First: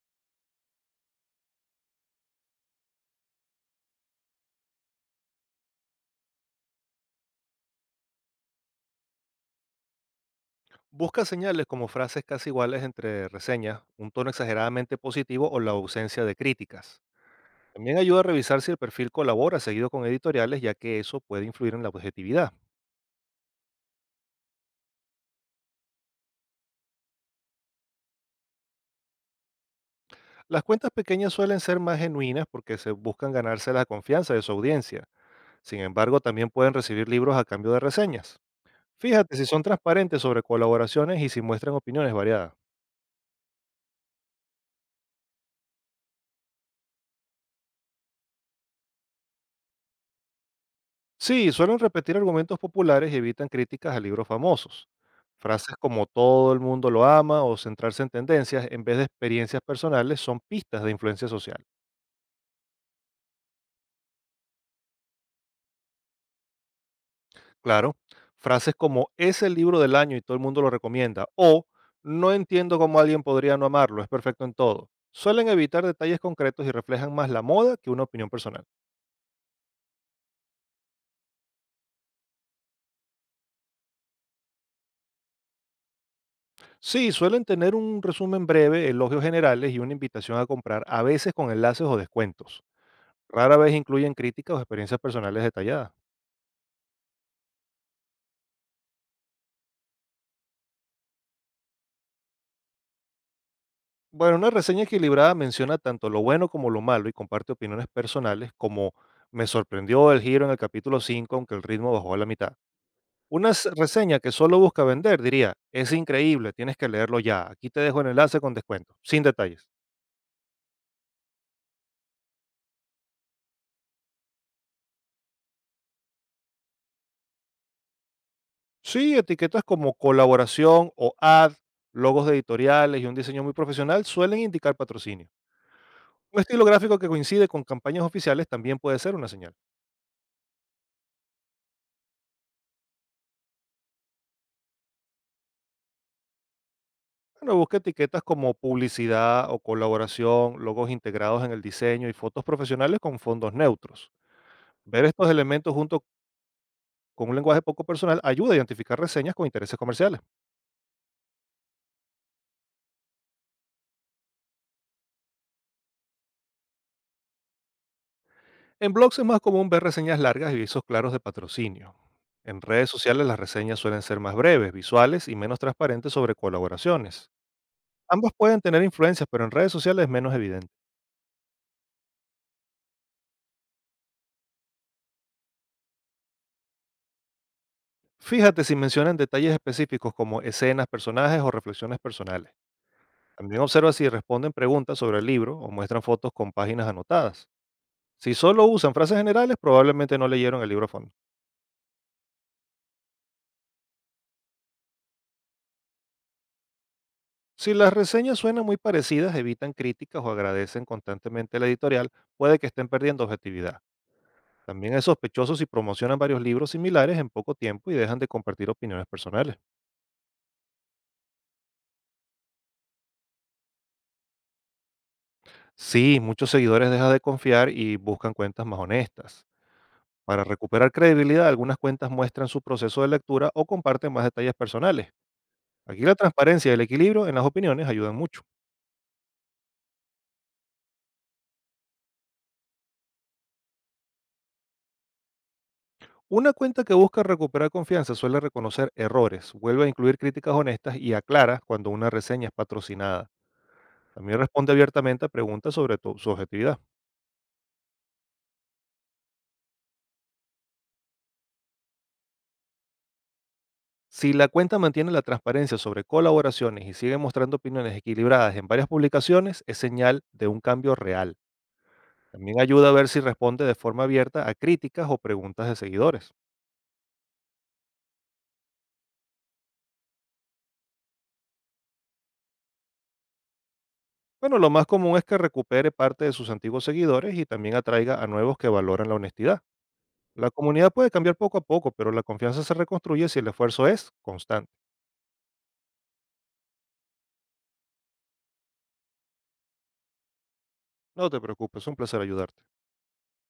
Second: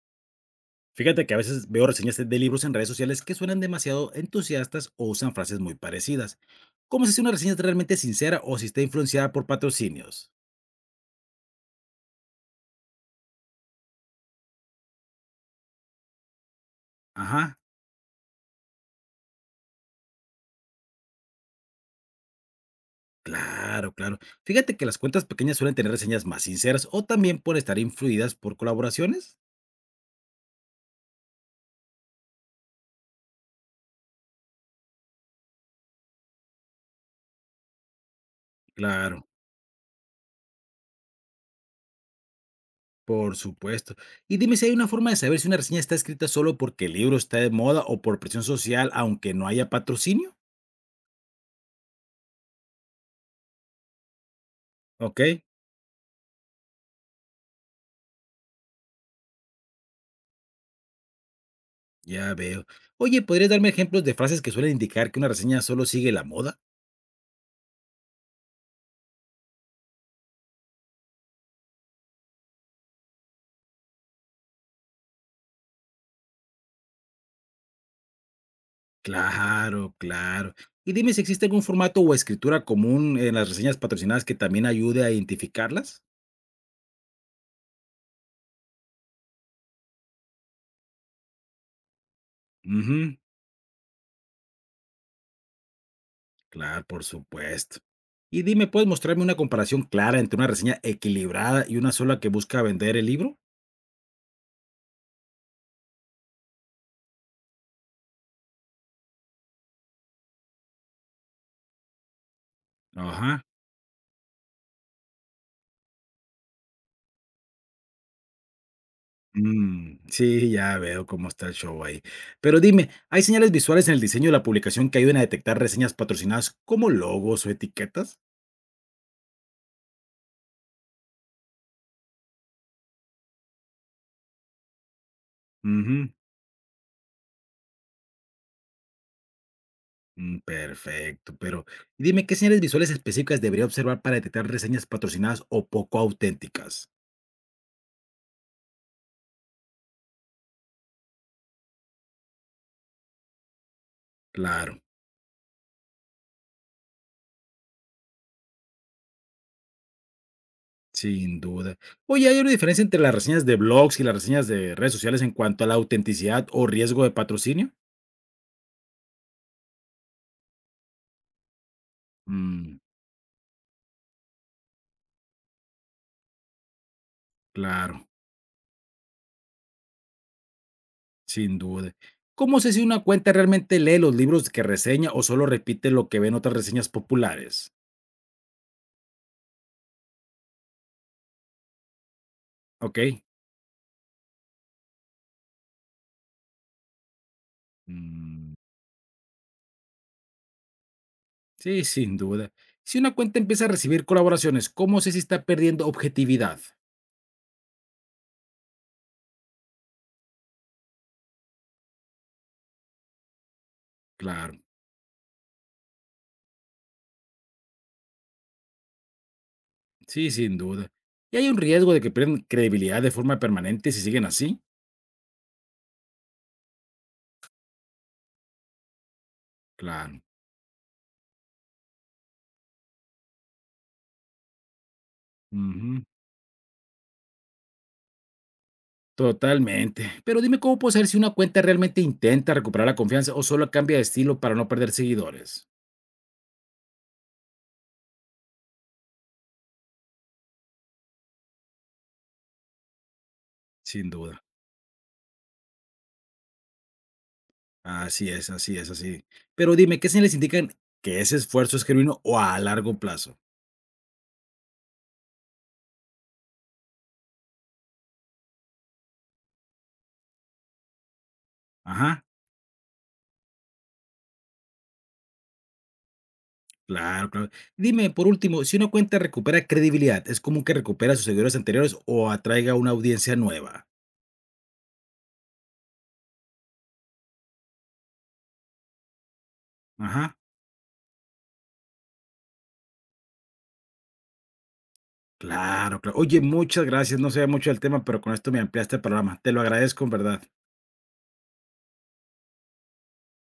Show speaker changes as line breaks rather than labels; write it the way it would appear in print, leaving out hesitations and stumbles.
Fíjate que a veces veo reseñas de libros en redes sociales que suenan demasiado entusiastas o usan frases muy parecidas. ¿Cómo si una reseña es realmente sincera o si está influenciada por patrocinios?
Busca señales como frases casi iguales entre reseñas, un tono exageradamente positivo o la ausencia de críticas.
Ajá,
También ayuda a revisar si el perfil colabora seguido con editoriales, ya que eso puede influir en la objetividad.
claro, claro. Fíjate que las cuentas pequeñas suelen tener reseñas más sinceras o también por estar influidas por colaboraciones.
Las cuentas pequeñas suelen ser más genuinas porque se buscan ganarse la confianza de su audiencia. Sin embargo, también pueden recibir libros a cambio de reseñas.
Claro,
Fíjate si son transparentes sobre colaboraciones y si muestran opiniones variadas.
por supuesto. Y dime si hay una forma de saber si una reseña está escrita solo porque el libro está de moda o por presión social, aunque no haya patrocinio.
Sí, suelen repetir argumentos populares y evitan críticas a libros famosos.
¿Ok?
Frases como todo el mundo lo ama o centrarse en tendencias en vez de experiencias personales son pistas de influencia social.
Ya veo. Oye, ¿podrías darme ejemplos de frases que suelen indicar que una reseña solo sigue la moda?
Claro, frases como es el libro del año y todo el mundo lo recomienda o no entiendo cómo alguien podría no amarlo, es perfecto en todo. Suelen evitar detalles concretos y reflejan más la moda que una opinión personal.
Claro, claro. Y dime si existe algún formato o escritura común en las reseñas patrocinadas que también ayude a identificarlas.
Sí, suelen tener un resumen breve, elogios generales y una invitación a comprar, a veces con enlaces o descuentos.
Ujú,
Rara vez incluyen críticas o experiencias personales detalladas.
claro, por supuesto. Y dime, ¿puedes mostrarme una comparación clara entre una reseña equilibrada y una sola que busca vender el libro?
Bueno, una reseña equilibrada menciona tanto lo bueno como lo malo y comparte opiniones personales como me sorprendió el giro en el capítulo 5, aunque el ritmo bajó a la mitad.
Ajá.
Reseña que solo busca vender diría, es increíble, tienes que leerlo ya, aquí te dejo el enlace con descuento, sin detalles.
Mm, sí, ya veo cómo está el show ahí. Pero dime, ¿hay señales visuales en el diseño de la publicación que ayuden a detectar reseñas patrocinadas como logos o etiquetas?
Sí, etiquetas como colaboración o ad, logos de editoriales y un diseño muy profesional suelen indicar patrocinio.
Ujú,
Un estilo gráfico que coincide con campañas oficiales también puede ser una señal.
mm, perfecto, pero dime, ¿qué señales visuales específicas debería observar para detectar reseñas patrocinadas o poco auténticas?
Bueno, busca etiquetas como publicidad o colaboración, logos integrados en el diseño y fotos profesionales con fondos neutros.
Claro,
Ver estos elementos junto con un lenguaje poco personal ayuda a identificar reseñas con intereses comerciales.
sin duda. Oye, ¿hay una diferencia entre las reseñas de blogs y las reseñas de redes sociales en cuanto a la autenticidad o riesgo de patrocinio?
En blogs es más común ver reseñas largas y visos claros de patrocinio. En
Mm,
redes sociales las reseñas suelen ser más breves, visuales y menos transparentes sobre colaboraciones.
claro,
Ambas pueden tener influencias, pero en redes sociales es menos evidente.
sin duda. ¿Cómo sé si una cuenta realmente lee los libros que reseña o solo repite lo que ven otras reseñas populares?
Fíjate si mencionan detalles específicos como escenas, personajes o reflexiones personales.
Ok.
También observa si responden preguntas sobre el libro o muestran fotos con páginas anotadas. Si
Mm,
solo usan frases generales, probablemente no leyeron el libro a fondo.
sí, sin duda. Si una cuenta empieza a recibir colaboraciones, ¿cómo sé si está perdiendo objetividad?
Si las reseñas suenan muy parecidas, evitan críticas o agradecen constantemente la editorial, puede que estén perdiendo objetividad.
Claro,
También es sospechoso si promocionan varios libros similares en poco tiempo y dejan de compartir opiniones personales.
sí, sin duda. ¿Y hay un riesgo de que pierdan credibilidad de forma permanente si siguen así?
Sí, muchos seguidores dejan de confiar y buscan cuentas más honestas.
Claro.
Para recuperar credibilidad, algunas cuentas muestran su proceso de lectura o comparten más detalles personales. Aquí
Ujú,
la transparencia y el equilibrio en las opiniones ayudan mucho.
totalmente. Pero dime cómo puedo saber si una cuenta realmente intenta recuperar la confianza o solo cambia de estilo para no perder seguidores.
Una cuenta que busca recuperar confianza suele reconocer errores, vuelve a incluir críticas honestas y aclara cuando una reseña es patrocinada.
Sin
También
duda.
responde abiertamente a preguntas sobre su objetividad.
Así es, así es, así. Pero dime, ¿qué señales indican que ese esfuerzo es genuino o a largo plazo?
Si la cuenta mantiene la transparencia sobre colaboraciones y sigue mostrando opiniones equilibradas en varias publicaciones, es señal de un cambio real.
Ajá.
También ayuda a ver si responde de forma abierta a críticas o preguntas de seguidores.
Claro, claro. Dime, por último, si una cuenta recupera credibilidad, ¿es común que recupera sus seguidores anteriores o atraiga una audiencia nueva?
Bueno, lo más común es que recupere parte de sus antiguos seguidores y también atraiga a nuevos que valoran la honestidad.
Ajá.
La comunidad puede cambiar poco a poco, pero la confianza se reconstruye si el esfuerzo es constante.
Claro, claro. Oye, muchas gracias. No sé mucho del tema, pero con esto me ampliaste el programa. Te lo agradezco en verdad.
No te preocupes, es un placer ayudarte.